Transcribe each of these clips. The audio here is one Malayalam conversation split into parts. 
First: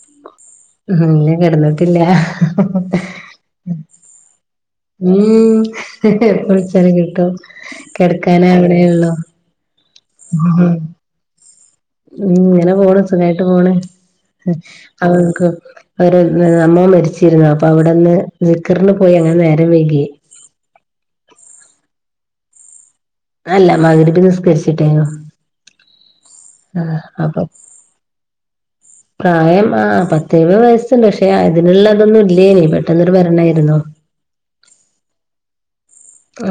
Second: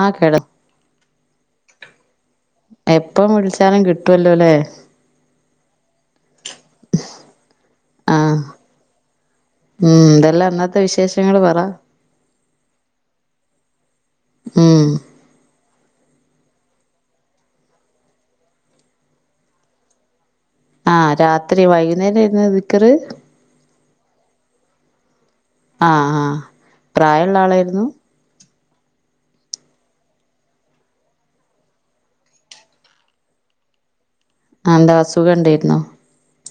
ആഹ് കേട ഉം അല്ല കിടന്നിട്ടില്ല എപ്പം വിളിച്ചാലും കിട്ടുവല്ലോ അല്ലേ ഉം എപ്പ വിളിച്ചാലും കിട്ടും ആഹ് കിടക്കാന അവിടെേള്ളു ഉം ഇതെല്ലാം അന്നത്തെ വിശേഷങ്ങള്ൾ പറ ഉം ഇങ്ങനെ പോണ സുഖായിട്ട് പോണ ഉം അക്ക് അവര അമ്മ മരിച്ചിരുന്നു അപ്പൊ അവിടെന്ന് സിക്കറിന് പോയി അങ്ങനെ നേരം വൈകി ആ രാത്രി വൈകുന്നേരം ആരുന്നു ദ്‌ക്കറ് അല്ല മഹ്റിബ് നിസ്കരിച്ചിട്ടേന് ആ ആ പ്രായള്ള അപ്പൊ ആളായിരുന്നു പ്രായം ആ പത്ത് എഴുപത്തു വയസ്സുണ്ട് പക്ഷെ അതിനുള്ള അതൊന്നും ഇല്ലേന് പെട്ടെന്നൊരു മരണായിരുന്നു ആ എന്താ അസുഖം ഉണ്ടായിരുന്നോ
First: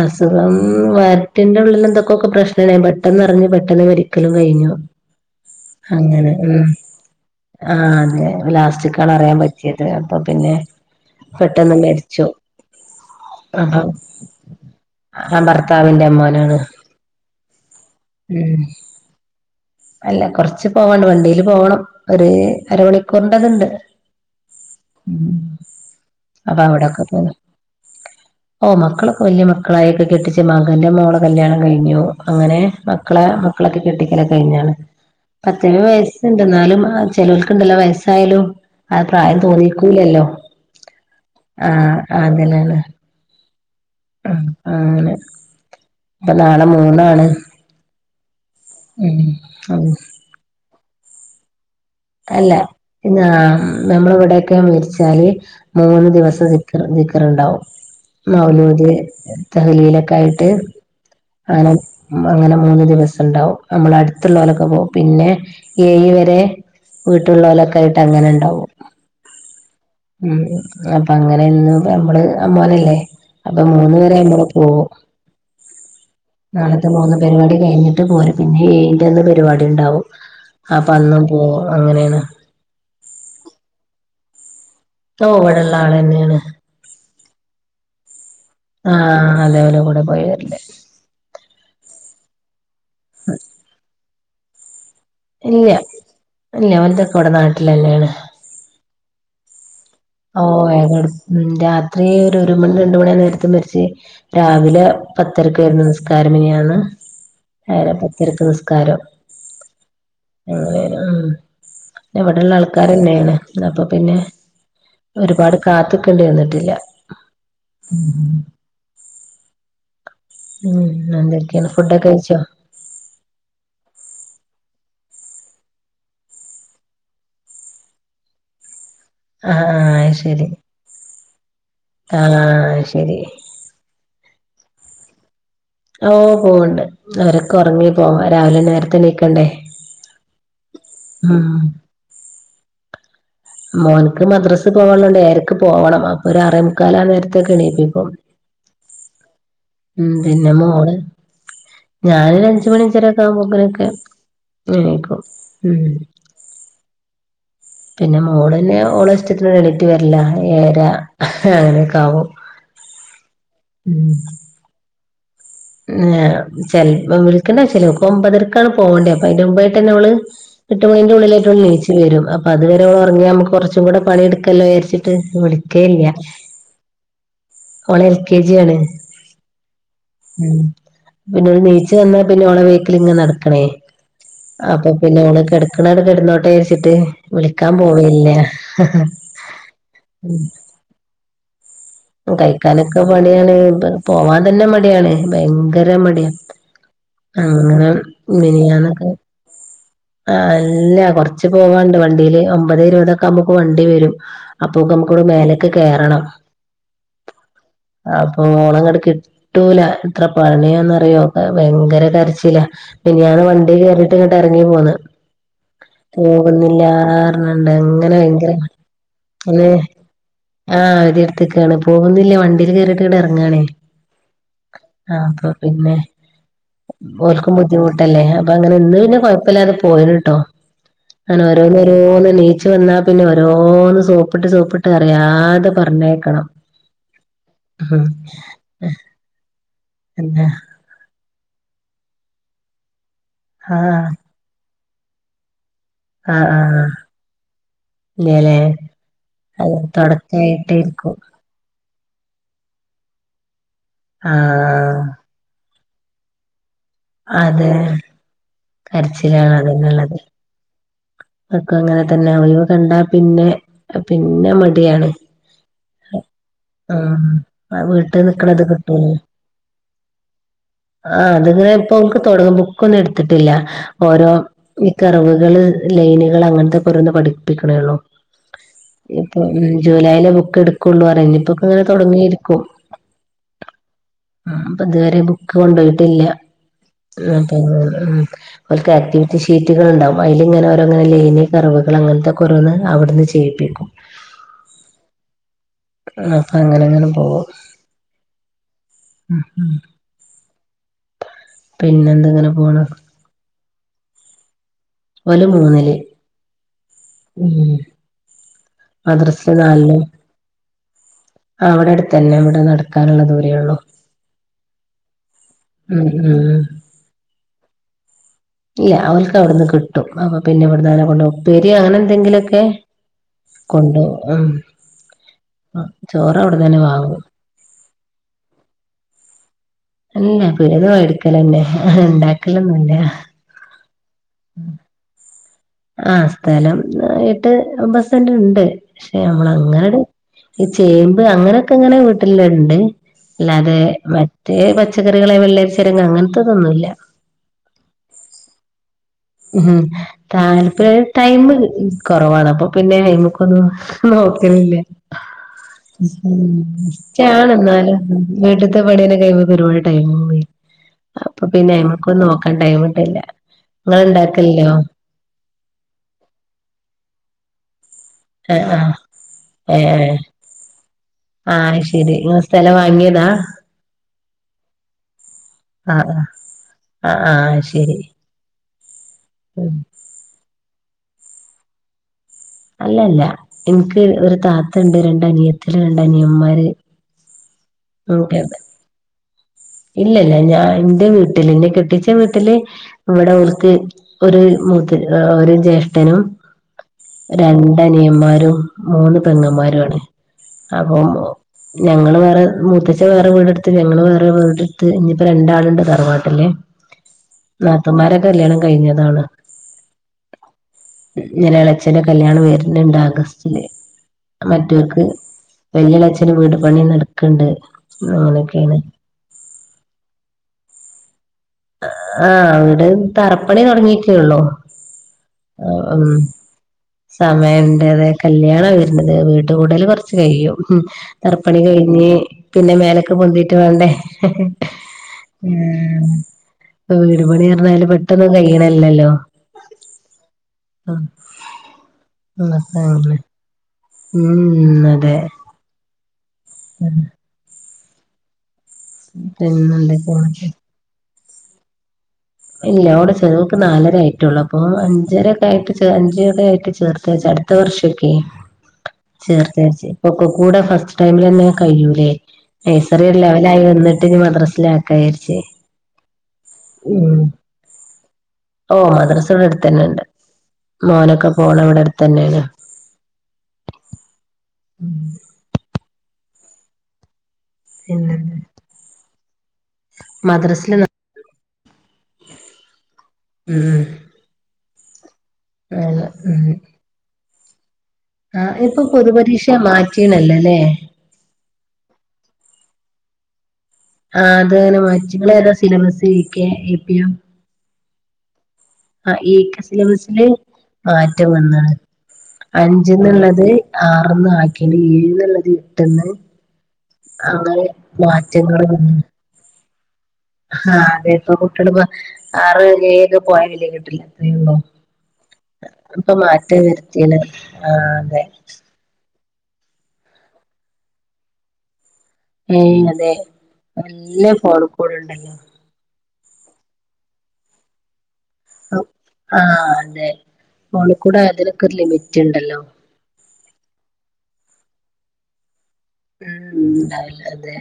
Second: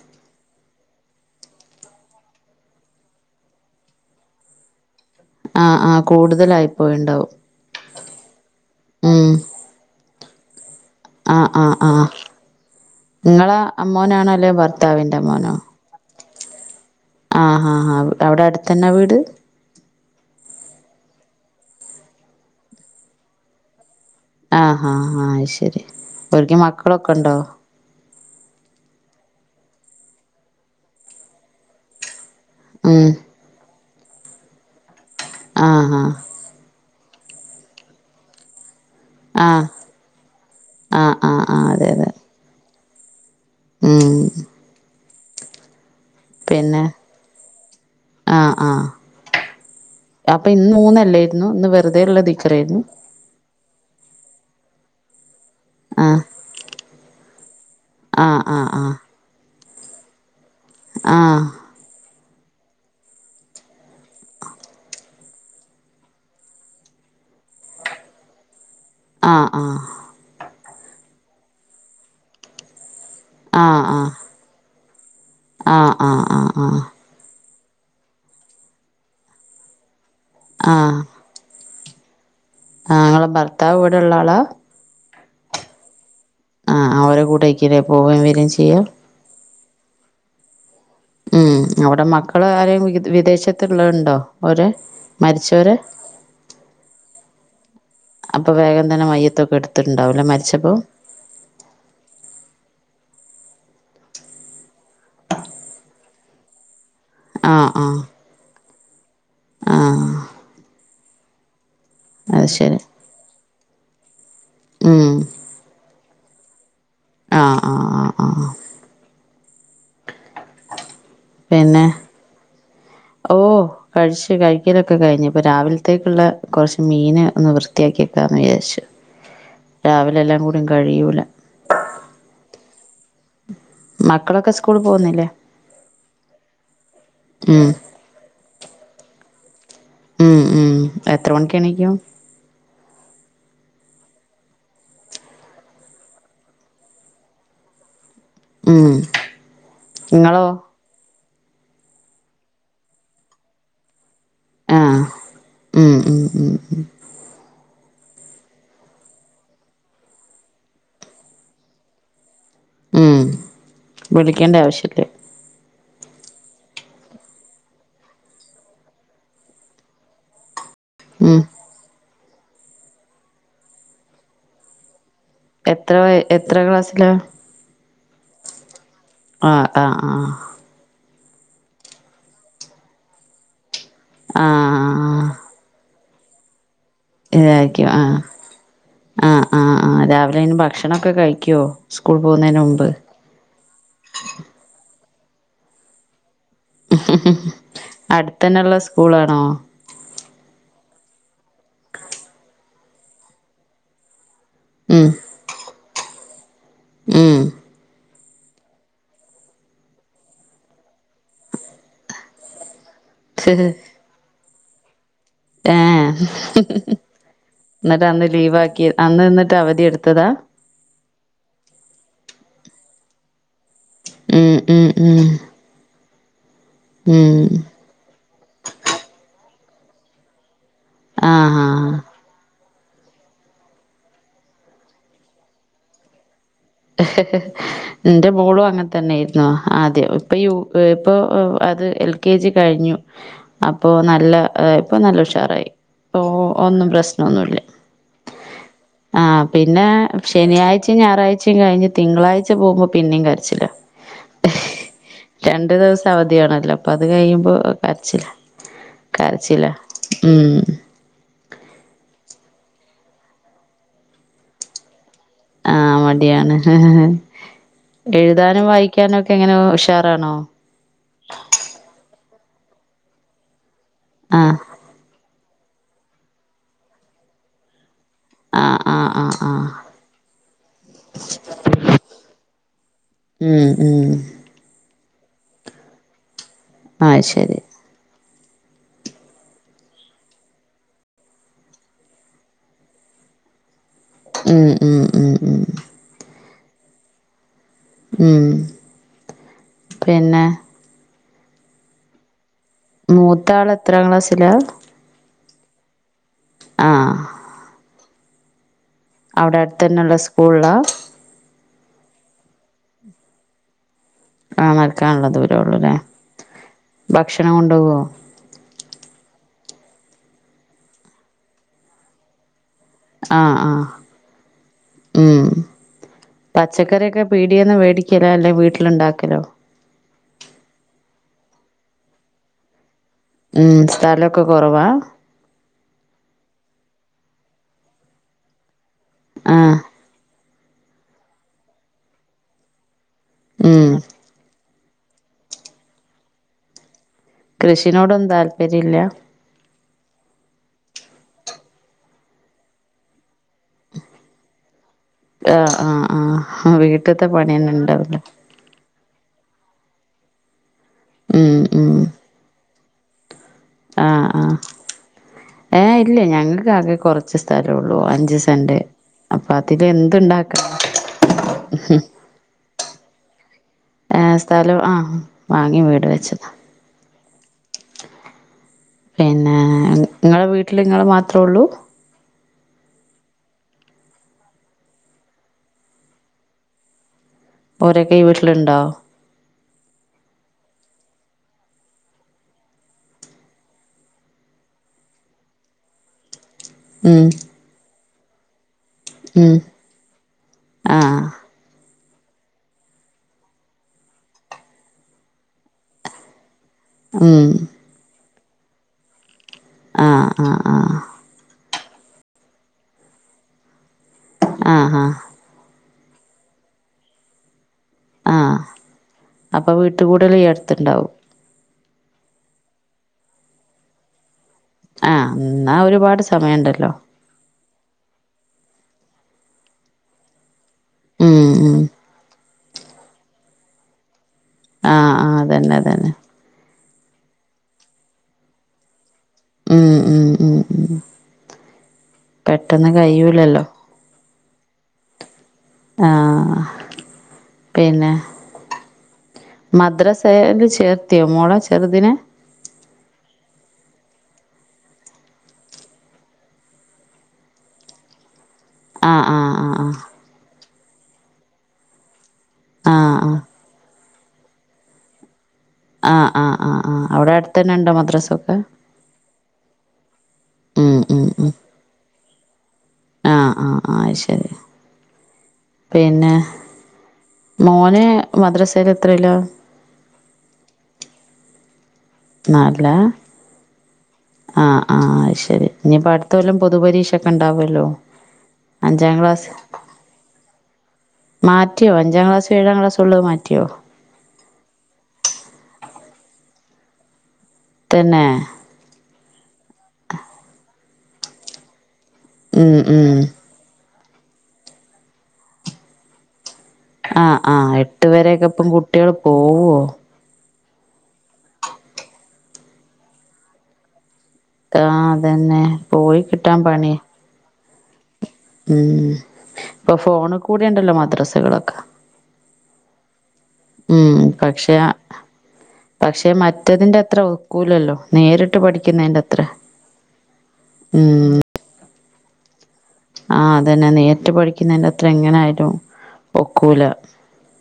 അസുഖം വയറ്റിന്റെ ഉള്ളിൽ എന്തൊക്കെയൊക്കെ പ്രശ്നണേ പെട്ടെന്നറിഞ്ഞ് പെട്ടെന്ന് മരിക്കലും കഴിഞ്ഞു ആഹ് ആഹ് അങ്ങനെ ഉ കൂടുതലായി പോയിണ്ടാവും ആ അതെ ലാസ്റ്റക്കാണ് അറിയാൻ പറ്റിയെ ചെയത് അപ്പൊ പിന്നെ ആഹ ആഹ പെട്ടെന്ന് ആഹ മരിച്ചു നിങ്ങളെ അമ്മോനാണോ അല്ലെ ഭർത്താവിന്റെ അമ്മോനോ ഭർത്താവിൻന്റെ അമോനാണ് ആ ഹാ ഹാ അവിടെ അടുത്ത തന്നെ വീട് അല്ല കൊറച്ച് പോവാണ്ട് വണ്ടിയില് പോകണം ഒരു അരമണിക്കൂറിന്റെതുണ്ട് ആഹഹാ ഉം ആഹ ശരി ഒരിക്കും അപ്പൊ അവിടൊക്കെ മക്കളൊക്കെ ഉണ്ടോ പോണം ഓ മക്കളൊക്കെ വലിയ മക്കളായൊക്കെ കെട്ടിച്ച മകന്റെ മോളെ കല്യാണം കഴിഞ്ഞു അങ്ങനെ ഉം മക്കളെ മക്കളൊക്കെ കെട്ടിക്കല് കഴിഞ്ഞാണ് പത്ത് എഴുപത്തു ആഹ് ആഹ് വയസുണ്ട് എന്നാലും ആ ചെലോല്ക്ക് ഉണ്ടല്ല വയസ്സായാലും അത് പ്രായം തോന്നി ആഹ് ലല്ലോ ആഹ് ആഹ് ആഹ് ആ അതെ അതെ അങ്ങനെയാണ് ഉം അങ്ങനെ ഇപ്പ നാളെ മൂന്നാണ് ആഹ ആഹ ഉം ഉം അപ്പൊ ഇന്ന് മൂന്നല്ലായിരുന്നു ഇന്ന് അല്ല [unintelligible] പിന്നാ നമ്മള ഇവിടെൊക്കെ മരിച്ചാല് മൂന്ന് ആഹ് ദിവസം ദിക്കർ ദിക്കറുണ്ടാവും ആഹ് മൗലൂദ് ആഹ് തഹ്ലീല്ഒക്കെ ആയി ത്തേ ആഹ് ആണോ അങ്ങനെ മൂന്ന് ദിവസം ഉണ്ടാവും നമ്മൾ അടുത്തുള്ള പോലൊക്കെ പോവും പിന്നെ ഏഴു വരെ വീട്ടുള്ളവലൊക്കെ ആയിട്ട് അങ്ങനെ ഉണ്ടാവും ആഹ് ആഹ് ഉ അപ്പൊ അങ്ങനെ എന്നും നമ്മള് അ മോലല്ലേ അപ്പൊ ആഹ് മൂന്ന ആഹ് വരെ നമ്മള് പോവും ആഹ് ആഹ് ആഹ് ആഹ് ആഹ് നാളത്തെ മൂന്ന് പരിപാടി കഴിഞ്ഞിട്ട് പോര് പിന്നെ എഴിന്റന് പരിപാടി ഉണ്ടാാവും ആ അപ്പ അന്നും ഓ അങ്ങനെയാണ് ആ ആളെ ഭർത്താവ് ഇവിടെ ഉള്ള ആളാ ഓ വടെല്ല ആള തന്നെയാണ് ആ അവരെ കൂടെക്ക പോകയും വരയും ചെയ്യാം ആഹ അല്ലവല കൂടെ പോയിവരല്ലേ ഉം അവിടെ മക്കള് ആരും വിദേശത്തുള്ളണ്ടോ ഒര് ഇല്ല ഇല്ലഓല്തൊക്കെ ഇവിടെ നാട്ടിലന്നെയാണ് അപ്പൊ വേഗം തന്നെ മയ്യത്തൊക്കെ എടുത്ത് ണ്ടാവില്ല ഓ രാത്രി ഒരു ഒരു മണി രണ്ട മണിയ നേരത്ത് മരിച്ച് രാവിലെ പത്തരക്കായിര്ന് നിസ്കാരം മെനയാണ് പത്തരക്ക് നിസ്കാരം ആഹ അങ്ങന അത് ഇവിടെള്ള ശരി ആൾക്കാർന്നെയാണ് അപ്പൊ പിന്നെ ഉം ഒരുപാട് കാത്തിക്കണ്ടി വന്നിട്ടില്ല ആഹ ആഹ ആഹ് ആഹ് ഉം എന്തരിക്ക പിന്നെ ഫുഡൊക്കെ കഴിച്ചോ ഓ കഴിച്ച് കഴിക്കലൊക്കെ കഴിഞ്ഞു ഇപ്പൊ രാവിലത്തേക്കുള്ള കുറച്ച് മീൻ ഒന്ന് വൃത്തിയാക്കി വെക്കാം എന്ന് വിചാരിച്ചു ആഹ് ആഹ് അത് രാവിലെ എല്ലാം ശരി കൂടും കഴിയൂല ആഹ് ശരി മക്കളൊക്കെ സ്കൂൾ പോകുന്നില്ലേ ഓ പോവണ്ട് അവരൊക്കെ ഉം ഉറങ്ങി പോവാ രാവിലെ നേരത്തെ എന്നിക്കണ്ടേ മം ഉം എത്ര മണിക് എണീകും മോനക്ക് മദ്രാസ് പോകാനുണ്ട് എരക്ക് പോകണം അപ്പൊ ഒരു ആരെമുക്കല് ആ നേരത്തൊക്കെണപ്പ ഇപ്പോ ഉം ഉം നിങ്ങളോ പിന്നെ മോള് ഞാനൊരു അഞ്ച് മണി അഞ്ച രക്കാകുമ്പോഴ ക്കെ ആ ഉം ഉം ഉം പിന്നെ മോള തന്നെ ഓള ഇഷ്ടത്തിന് എളിറ്റ് വരല്ല ഏയാരാ അങ്ങനെയൊക്കെ ആകും മ വിളിക്കേണ്ട ആവശ്യമില്ലേ ചെ വിളിക്കണ്ട ആവിശ്യമില്ല ഓൾക് ഒമ്പത്തരക്കാണ് പോകേണ്ടത് അപ്പ അതി മുമ്പായിട്ട് തന്നെ അവള് എട്ട് മണിന്റെ ഉം ഉള്ളിലായിട്ടുള്ള നീച്ചിൽ വരും അപ്പൊ അതുവരെ ഉൾ ഉറങ്ങി നുക്ക് കുച്ച കൂടെ പണി എടുക്കലോ വിചാരിച്ചു എത്ര വിളികേല്ല വയ- എത്ര ക്ലാസ്സിലാ ഓള് എൽ കെ ജി ആണ് ആഹ ആഹ ആഹ ഉം പിന്നെ നീചു വന്നാ പിന്നെ ഓള ബേക്കിൽ ഇങ്ങനെ നടക്കണേ അപ്പൊ പിന്നെ ആഹ് അവഓള് കിടക്കണ കിടുന്നോട്ട വിജാ രിച്ചിട്ട് ഇതായിരിക്കും ആഹ ആഹ് ആഹ് ആഹ് രാവിലെ ഇന് ഭക്ഷണൊക്കെ കഴിക്കുവോ സ്കൂൾ പോകുന്നതിന് മുമ്പ് കഴിക്കാനൊക്കെ മണിയാണ് പോവാൻ തന്നെ മടിയാണ് ഭയങ്കര മടിയാണ് അങ്ങനെ അടുത്തന്നെള്ള മിനിയന്നോക്കെ സ്കൂളാണോ ആ അല്ല കൊറച്ച് പോവാണ്ട് വണ്ടിയില് ഒമ്പത് ഇരുപതൊക്കെ നുക്ക് വണ്ടി വരും അപ്പകും ഉം ഇവിടെ മേലേക്ക് കയറണം ഉം അപ്പൊ ഓളെ ഇങ്ങട്ട് കിട്ടൂല ഇത്ര പണിയോന്ന്റിയോക്കെ ഭയങ്കര കരച്ചില്ല മിനിയാന്ന് വണ്ടി കയറിട്ട് ഇങ്ങട്ട് ഇറങ്ങി പോകുന്നത് ആഹ എന്നിട്ട് അങ്ങനെ അന്ന് ഭയങ്കര ലീവാ ആക്കി അന്ന് നിന്നിട്ട് ഒന്ന് അവധി എടുത്തതാ ആഹ് ഒ അടുത്തേക്കാണ് പോകുന്നില്ലേ വണ്ടീൽ കേയറിട്ട് ഇങ്ങട്ട് ഇറങ്ങണേ ഉം ഉം ആ ഉം പിന്നെ ഉം ഓൽക്കും ബുദ്ധിമുട്ടല്ലേ അപ്പൊ അങ്ങനെ ഇന്ന് പിന്നെ കൊഴപ്പല്ലാതെ പോകു പോയിന് ട്ടോ അങ്ങന ഓരോന്ന രോ ആഹ് ച്ച് വന്നാ പിന്നെ ഓരോന്ന് സോപ്പിട്ട് സോപ്പിട്ട് അറിയാതെ പറഞ്ഞയക്കണം. എന്റെ മോളും അങ്ങെ തന്നെ ആയിരുന്നു ആദ്യ എന്താ ഇപ്പൊയു ഇപ്പോൾ അത് എൽ കെ ജി കഴിഞ്ഞു ആ അപ്പോൾ നല്ല അ ഇപ്പൊ നല്ല ഉഷാറായി അപ്പ ആ ആ ഒന്നും പ്രശ്നൊന്നുമി ല്ല ഇല്ലല്ലേ ആഹ അത് പിന്നെ തുടക്കായിട്ടേ ശനിയാഴ്ച ഇരിക്കും ഞായറാഴ്ച ഉച്ചയും കഴിഞ്ഞ് തിങ്കളാഴ്ച പോകുമ്പോ പിന്നെയും കരച്ചിലാ ആഹ് രണ്ടു ദിവസം അവധിയാണല്ലോ അപ്പ അത് കഴിയുമ്പോ അത് കരച്ചില്ല കരച്ചിലാണ് കരച്ചില്ല ഉം അവർക്കും അങ്ങനെ തന്നെ ഒഴിവ് കണ്ടാ പിന്നെ പിന്നെ മടിയാണ്. ആഹ് മടിയാണ് ഉം. ആ വീട്ടിൽ നിക്കണത് എഴുതാനും കിട്ടൂല വായിക്കാനും ഒക്കെ എങ്ങനെ ഉഷാറാണോ? ആ അത്ങ്ങനെ ഇപ്പൊക്ക് തുടങ്ങം ബുക്ക് ഒന്നും എടുത്തിട്ടില്ല ഓരോ ആഹ് ഈ കറവുകള് ലൈനുകൾ അങ്ങനത്തെ ഓരോന്ന് പഠിപ്പിക്കണേള്ളൂ. ആഹ് ആഹ് ആഹ് ഇപ്പൊ ആഹ് ജൂലൈലെ ബുക്ക് എടു [unintelligible] തുടങ്ങിയിരിക്കും. ഉം ഉം അപ്പ ഇതുവരെ ബുക്ക് കൊണ്ട് പോയിട്ടില്ല [unintelligible] അത് ശരി ഓൽക്ക് ആക്ടിവിറ്റി ഷീറ്റുകൾ ഉണ്ടാകും അതില് ഇങ്ങനെ ഓരോ അങ്ങനെ ലേനി കറവുകൾ അങ്ങനത്തെക്ക ഓരോന്ന് അവിടുന്ന് ചെയ്യിപ്പിക്കും. ഉം ഉം ഉം ഉം അപ്പൊ അങ്ങനെ അങ്ങനെ പോകും ഉം പിന്നെ പിന്നെ എന്തങ്ങനെ പോണ് മൂത്ത ആൾ എത്രാം ക്ലാസ്സിലാ ഓള് മൂന്നില് ആഹ് ഉം മദ്രസില് അവിടെ അടു തന്നെള്ള സ്കൂളിലാ ആ അവിടെ അടുത്ത തന്നെ ഇവിടെ നടക്കാനുള്ള ദൂരേള്ളു ആഹ് നടകാനുള്ളത് ദൂരേ ഉള്ളൂ അല്ലേ ഉം ഉം ഭക്ഷണം കൊണ്ട് പോകുവോ ഇല്ല അവൾക്ക് അവിടന്ന് കിട്ടും അപ്പൊ പിന്നെ ഇവിടന്ന് അങ്ങനെ കൊണ്ട് ഉപ്പേരി അങ്ങനെ എന്തെങ്കിലുമൊക്കെ ആഹ് ആഹ് കൊണ്ടോവും ഉം ചോറ് അവിടെ തന്നെ വാങ്ങും പീടിയന്ന് മേടിക്കലോ അല്ലെ വീട്ടിൽ ഉണ്ടാക്കലോ അല്ല പിടിയന്നു മേടി ക്കലന്നെ അ ഉണ്ടാക്കലൊന്നല്ല ഉം സ്ഥലംഒക്കെ കുറവാ ആ സ്ഥലം എട്ട് ഒമ്പത് സെന്റ് ഉണ്ട് പക്ഷെ നമ്മള ആഹ് അങ്ങനട് ഈ ചേമ്പ് അങ്ങനെയൊക്കെ ഇങ്ങനെ വീട്ടില് ണ്ട്. അല്ലാതെ ഉം മറ്റേ പച്ചക്കറികളെ വെള്ളരി ച്ചിരങ്ങ അങ്ങനത്തതൊന്നുല്ല കൃഷിനോടൊന്നും താല്പര്യം ഇല്ല? ഉം താല്പ്പര്യ ടൈം കുറവാണ്. അപ്പൊ പിന്നെ ഐമക്കൊന്ന് നോക്കിന്നുല്ല ആഹ് ആഹ് ആഹ് വീട്ട്ത്തെ പണിയെന്നെ ഇഷ്ടാണെന്നാലും ഇണ്ടാവൂലേ വീട്ടത്തെ പണിയനെ കഴിയ്പ ഒരുപാട് ടൈം പോയി. അപ്പൊ ഉം പിന്നെ ഉം ഐമേക്ക് നോക്കാൻ ടൈംട്ടെ ല്ല ആഹ് ആ ഏ ഇല്ല ഞങ്ങൾക്ക് ആകെ കുറച്ച് സ്ഥലംള്ളൂ അഞ്ച് ആഹ് സെന്റ് ആഹ് അപ്പൊ അതിൽ ഏഹ് എന്ത് ഏഹ് ണ്ടാ ആഹ് ശെരി. ഇങ്ങൾ സ്ഥലം വാങ്ങിയതാ സ്ഥലം ആ വാങ്ങി വീട് ആഹ് ആഹ് വെച്ചതാണ് ആഹ് ആഹ് ശരി പിന്നെ ഉം ഇങ്ങളെ വീട്ടില് ഇങ്ങൾ മാത്രള്ളൂ അല്ലല്ല. എനിക്ക് ഒരു താത്തുണ്ട് രണ്ട് അനിയത്തില് രണ്ട് അനിയന്മാര് ഓരോക്കെ ഈ ഒക്കെ വീട്ടിൽ ണ്ടോ ഇല്ലല്ല ഞാൻ എന്റെ വീട്ടില് ഇന്നെ കെട്ടിച്ച വീട്ടില് ഇവിടെ ഓൽക്ക് ഒരു മൂത്ത് ഒരു ജ്യേഷ്ഠനും ഉം രണ്ടനിയന്മാരും മൂന്ന് ഉം പെങ്ങന്മാരണ് അപ്പൊ ആഹ് മൊ ഞങ്ങളൾ വേറെ മുത്തച്ചൻ വേറെ വീടെടുത്ത് ഞങ്ങൾ വേറെ ടുത്ത് ഇനിയിപ്പോ രണ്ടാളുണ്ട് തറവാട്ടല് ഉം നാത്തൂൻമാരെ കല്യാണം കഴിഞ്ഞതാണ് ആഹ് ആ ആഹ് ആഹ് ഞൊരെള ച്ചന്റെ കല്യാണം വരന്ണ്ട് ആഗസ്റ്റ്‌ ല് ആഹ് മറ്റൊല്ക് ആഹ് വെല്യളഛന് വീട് പണി നടക്ക്‌ണ്ട് ആഹ് അപ്പോൾ വീട്ടകൂടൽ ഈ അടുത്തുണ്ടാവും ആഹ വീട് തറപ്പണി തുടങ്ങിയട്ടെള്ളൂ ആഹ് എന്നാ ഒരുപാട് സമയുണ്ടല്ലോ സമയമണ്ട് അത കല്യാണ വരണത് വീട്ട കൂടൽ കുറച്ച് കഴിയും ഉം ഉം തറപ്പണി ഉം കഴിഞ്ഞ്. പിന്നെ മേലക്കെ പൊന്തിയിട്ട് വേണ്ടേ ആഹ് ആഹ് ആ അതന്നെ അതന്നെ ഇ വീടു പണി റഞ്ഞാല് പെട്ടന്നും കഴണല്ലല്ലോ? ഉം ഉം ഉം പെട്ടെന്ന് കഴൂല്ലല്ലോ ഉം ഉം അതെ ആഹ് ആഹ് ഉം പിന്നെ പിന്നെന്തൊക്കെയാണ് മദ്രസെല് ചേർ ത്തിയോ മോളെ ചെറുദിനെ ഇല്ല അവിടെ ചെറു നാലര ആയിട്ടേള്ളൂ. അപ്പൊ അഞ്ചരയൊക്കെ ആയിട്ട് ചെ അഞ്ചൊക്ക ആയിട്ട് ചേർത്ത് ച [unintelligible] ആഹ് ആഹ് ചേർത്തചാരിച് ഒക്കെ കൂടെ ഫസ്റ്റ് ടൈമിൽ തന്നെ കഴൂലേ നൈസറിയൊന്നു ആഹ് ആഹ് ലെവലായി വന്നിട്ട് ഇ മദ്രാസിലക്കാവിചാരിച്ച്. ആഹ ആ ആ ആ അ അവടെ അടുത്ത തന്നെ ഉണ്ടോ മദ്രാസൊക്കെ ഓ മദ്രാസ് ഇവിടെ അടുത്ത് തന്നെ ഉണ്ട് ഉം ഉം മോനൊക്കെ ഉം പോണ ഇവിടെ അടുത്ത് തന്നെയാണ് ആഹ് ആഹ് ആ ശരി പിന്നെ മോന പിന്നെന്താ മദ്രസയില് എത്രയ്‌ല മദ്രാസൽ നാ നാല് ലാ ഉം ഉം ആഹ ആ ആഹ് ശരി. ആണ് ഇനിപ്പോ അടുത്ത ല്ലം പൊതുപരീക്ഷൊക്കെ ഉണ്ടാവല്ലോ? ആ ഇപ്പൊ പൊതുപരീക്ഷ മാറ്റീണല്ലോല്ലേ മാറ്റിയോ അഞ്ചാം ക്ലാസോ ഏഴാം ക്ലാസ് ഉള്ളത് മാറ്റിയോ ആ ഹ് അത് അങ്ങനെ മറ്റുങ്ങളെ ഏതാ സിലബസ് ഇ കെ എ പി യും തനെ ആഹ് ഈക്ക സിലബസിൽ മാറ്റം വന്നാണ് ഉം അഞ്ച ഉം എന്നുള്ളത് ആറന്ന് ആക്കിയല് ഏഴന്നുള്ളത് എട്ടന്ന് ആഹ് ആഹ് എട്ട് വരൊക്കെ ഇപ്പം കുട്ടികൾ പോവോ ആഹ് അതെപ്പ കൂട്ടടപ്പ ആറ് ഒക്കെ പോയ വല കിട്ടില്ല അത്രേ ഉള്ളൂ ആ അതന്നെ അപ്പൊ പോയി മാറ്റ കിട്ടാൻ പണി വരുത്തില്ല ആഹ് അതെ ഉം ഇപ്പൊ ഫോണ് കൂടെ ഉണ്ടല്ലോ മദ്രസകളൊക്കെ ഏയ് അതെ നല്ല ഫോൺ കൂട് ഉണ്ടല്ലോ പക്ഷെ മറ്റതിന്റെ അത്ര ഒക്കൂലല്ലോ നേരിട്ട് പഠിക്കുന്നതിൻ്റെ അത്ര ആഹ് അതെ മോള കൂടെ ഉം തിനൊക്കെ ഒരു ലിമിറ്റ് ഉണ്ടല്ലോ ആഹ് അതന്നെ നേട്ട പഠിക്കുന്നതിന്റെ അത്ര എങ്ങനെ ആയിരുന്നു ഉം ഉണ്ടാവില്ല അതെ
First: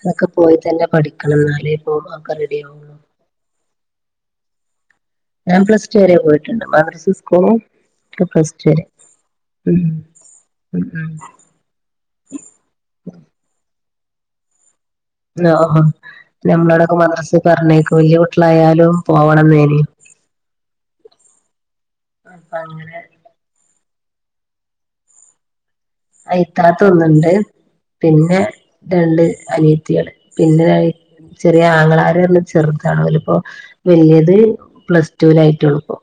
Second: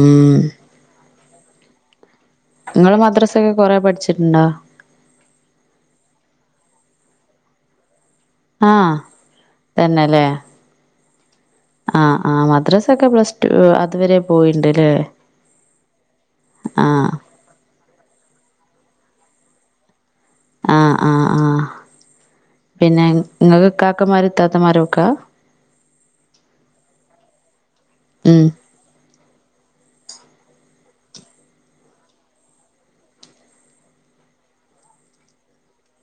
അതൊക്കെ പോയി തന്നെ പഠിക്കും ണം എന്നാലേ പോ റെഡിയ ആകും നിങ്ങൾ മദ്രാസൊക്കെ കുറെ പഠിച്ചിട്ടുണ്ടോ ഞാൻ പ്ലസ് ടു വരെ പോയിട്ടുണ്ട് മദ്രസും ഇസ്ക്കൂളും പ്ളസ്റ്റു വരെ ആഹ് ഉം തന്നെല്ലേ ഉം ആഹ് ആ് മദ്രാസ ഒക്കെ പ്ലസ് ടു അതുവരെ പോയിണ്ട് അല്ലേ ആഹ് ഓഹോ നമ്മളോടൊക്കെ മദ്രസ പറഞ്ഞേക്കോ വലിയ കുട്ടികളായാലും പോവണം തേന് ആഹ് ആഹ് ആഹ് അപ്പൊ അങ്ങനെ പിന്നെ ങ്ങക്ക് കാക്കന്മാരും താത്തന്മാരും ഒക്കെ അയിത്താത്തൊന്നുണ്ട് പിന്നെ ഉം രണ്ട് അനിയത്തികള് പിന്നെ ചെറിയ ആങ്ങളാര് പറഞ്ഞ ചെറുതാണ് പോലപ്പോ വല്യത് പ്ലസ് ലായിട്ട് കൊളപ്പോ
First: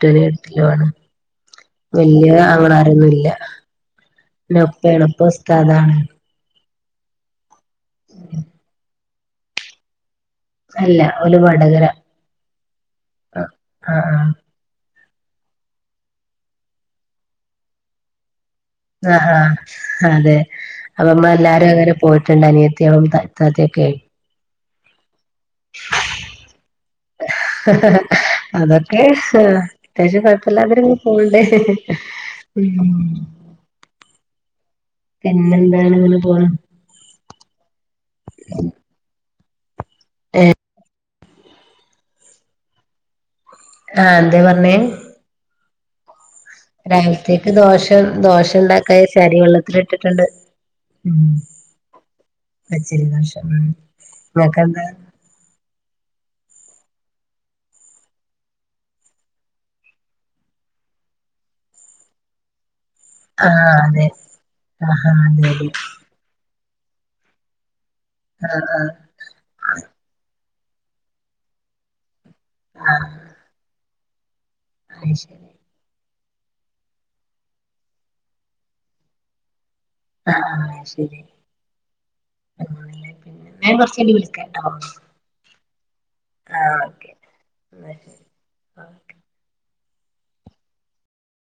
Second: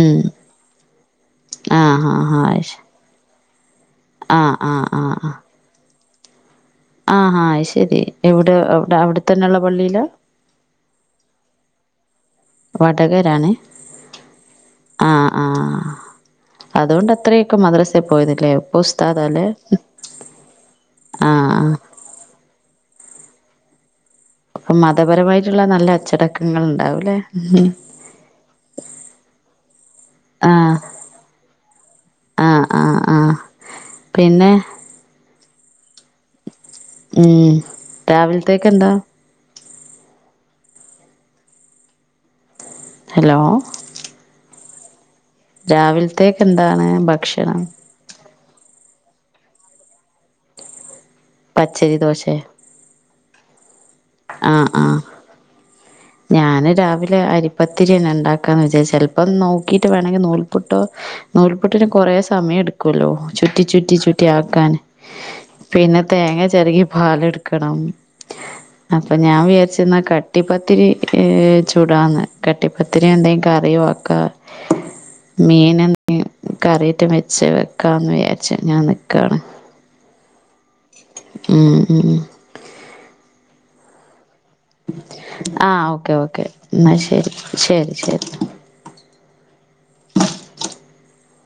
ഉം ആഹ് ആഹ് വല്യ ആഹ് അങ്ങ അയ്ശ ആഹ് ആരൊന്നുംല്ലന്ന ആഹ് ആഹ് ആഹ് ആഹ് ഒപ്പണപ്പസ്താതാണ് ആഹ് ശരി എവിടെടെ അവിടെത്തന്നെുള്ളള്ള പള്ളിയില അല്ല ഒരു വടകര വാടകരാണ് ആഹ് ആഹ് ആഹ് ആഹ് അതുകൊണ്ട് അത്രയൊക്കെ മദ്രസ പോയുന്നില്ലേ ആഹ് ആഹ് അതെ അപ്പമ്മ എല്ലാരും ആഹ് അങ്ങനെ പോയിട്ട മ അനിയത്തിളും ഇത്താതെയും അപ്പൊ മതപരമായിട്ടുള്ള നല്ല അച്ചടക്കങ്ങൾ ഉണ്ടാവൂലേ ഉ അതൊക്കെ അത്യാവശ്യം ആഹ് കുഴപ്പമില്ലാതരും പോണ്ടേ ആഹ് ഉം ആഹ് ആഹ് പിന്നെ പിന്നെന്താണ് ഇങ്ങനെ പോണം ഉം രാവിൽത്തേക്കെന്താ ഏ ഹലോ ആ എന്തേ പർഞ്ഞേ രാവിൽത്തേക്കെന്താണ് ഭക്ഷണം [unintelligible] ദോശണ്ടാക്കായാര്ച്ച് അരി വെള്ളത്തില്ട്ട്ട്ട്ണ്ട്. പച്ചെരി ദോശേ.. പച്ചരി ദോശ ഉം.. ആഹ് നിങ്ങക്കെന്താ ആഹ് ഞാന് രാവിലെ അരിപ്പത്തിര്യന്നെ ണ്ടാക്കാൻ വിജാര്ച്ചെ. ചെൽപ്പം നോക്കിട്ട് വേണെങ്കി നൂൽപുട്ടോ നൂൽപുട്ടിന് കൊറെ സമയട്ക്കൊല്ലോ ചുറ്റി ആഹ് ചുറ്റി അതെ ചുറ്റി ആക്കാന്, ആഹാ അതെ അതെ പിന്നെ തേങ്ങചെരകി പാലെട്ക്കണം ആഹ് ആഹ് പ്പൊ ഞാൻ വിചാരിച്ച്ന്ന കട്ടിപ്പത്തിരി ചുടാന്ന് കട്ടിപ്പത്തിരിം എന്തേം കറിം ആക്ക അയ്ശരി മീന [unintelligible] കറീട്ട് വെച്ച് വെക്കാന്ന് വിചാരിച്ചു ഞാൻ നിക്കാണ് ആ ഉം ഉം [inaudible] ഞാൻ കൊർച്ചയ്ഞ്ട്ട് വിളിക്കട്ടോ ആഹ് ഓക്കെ ഓക്കെ ന്നാ ശരി ശരി ശരി ഓക്കെ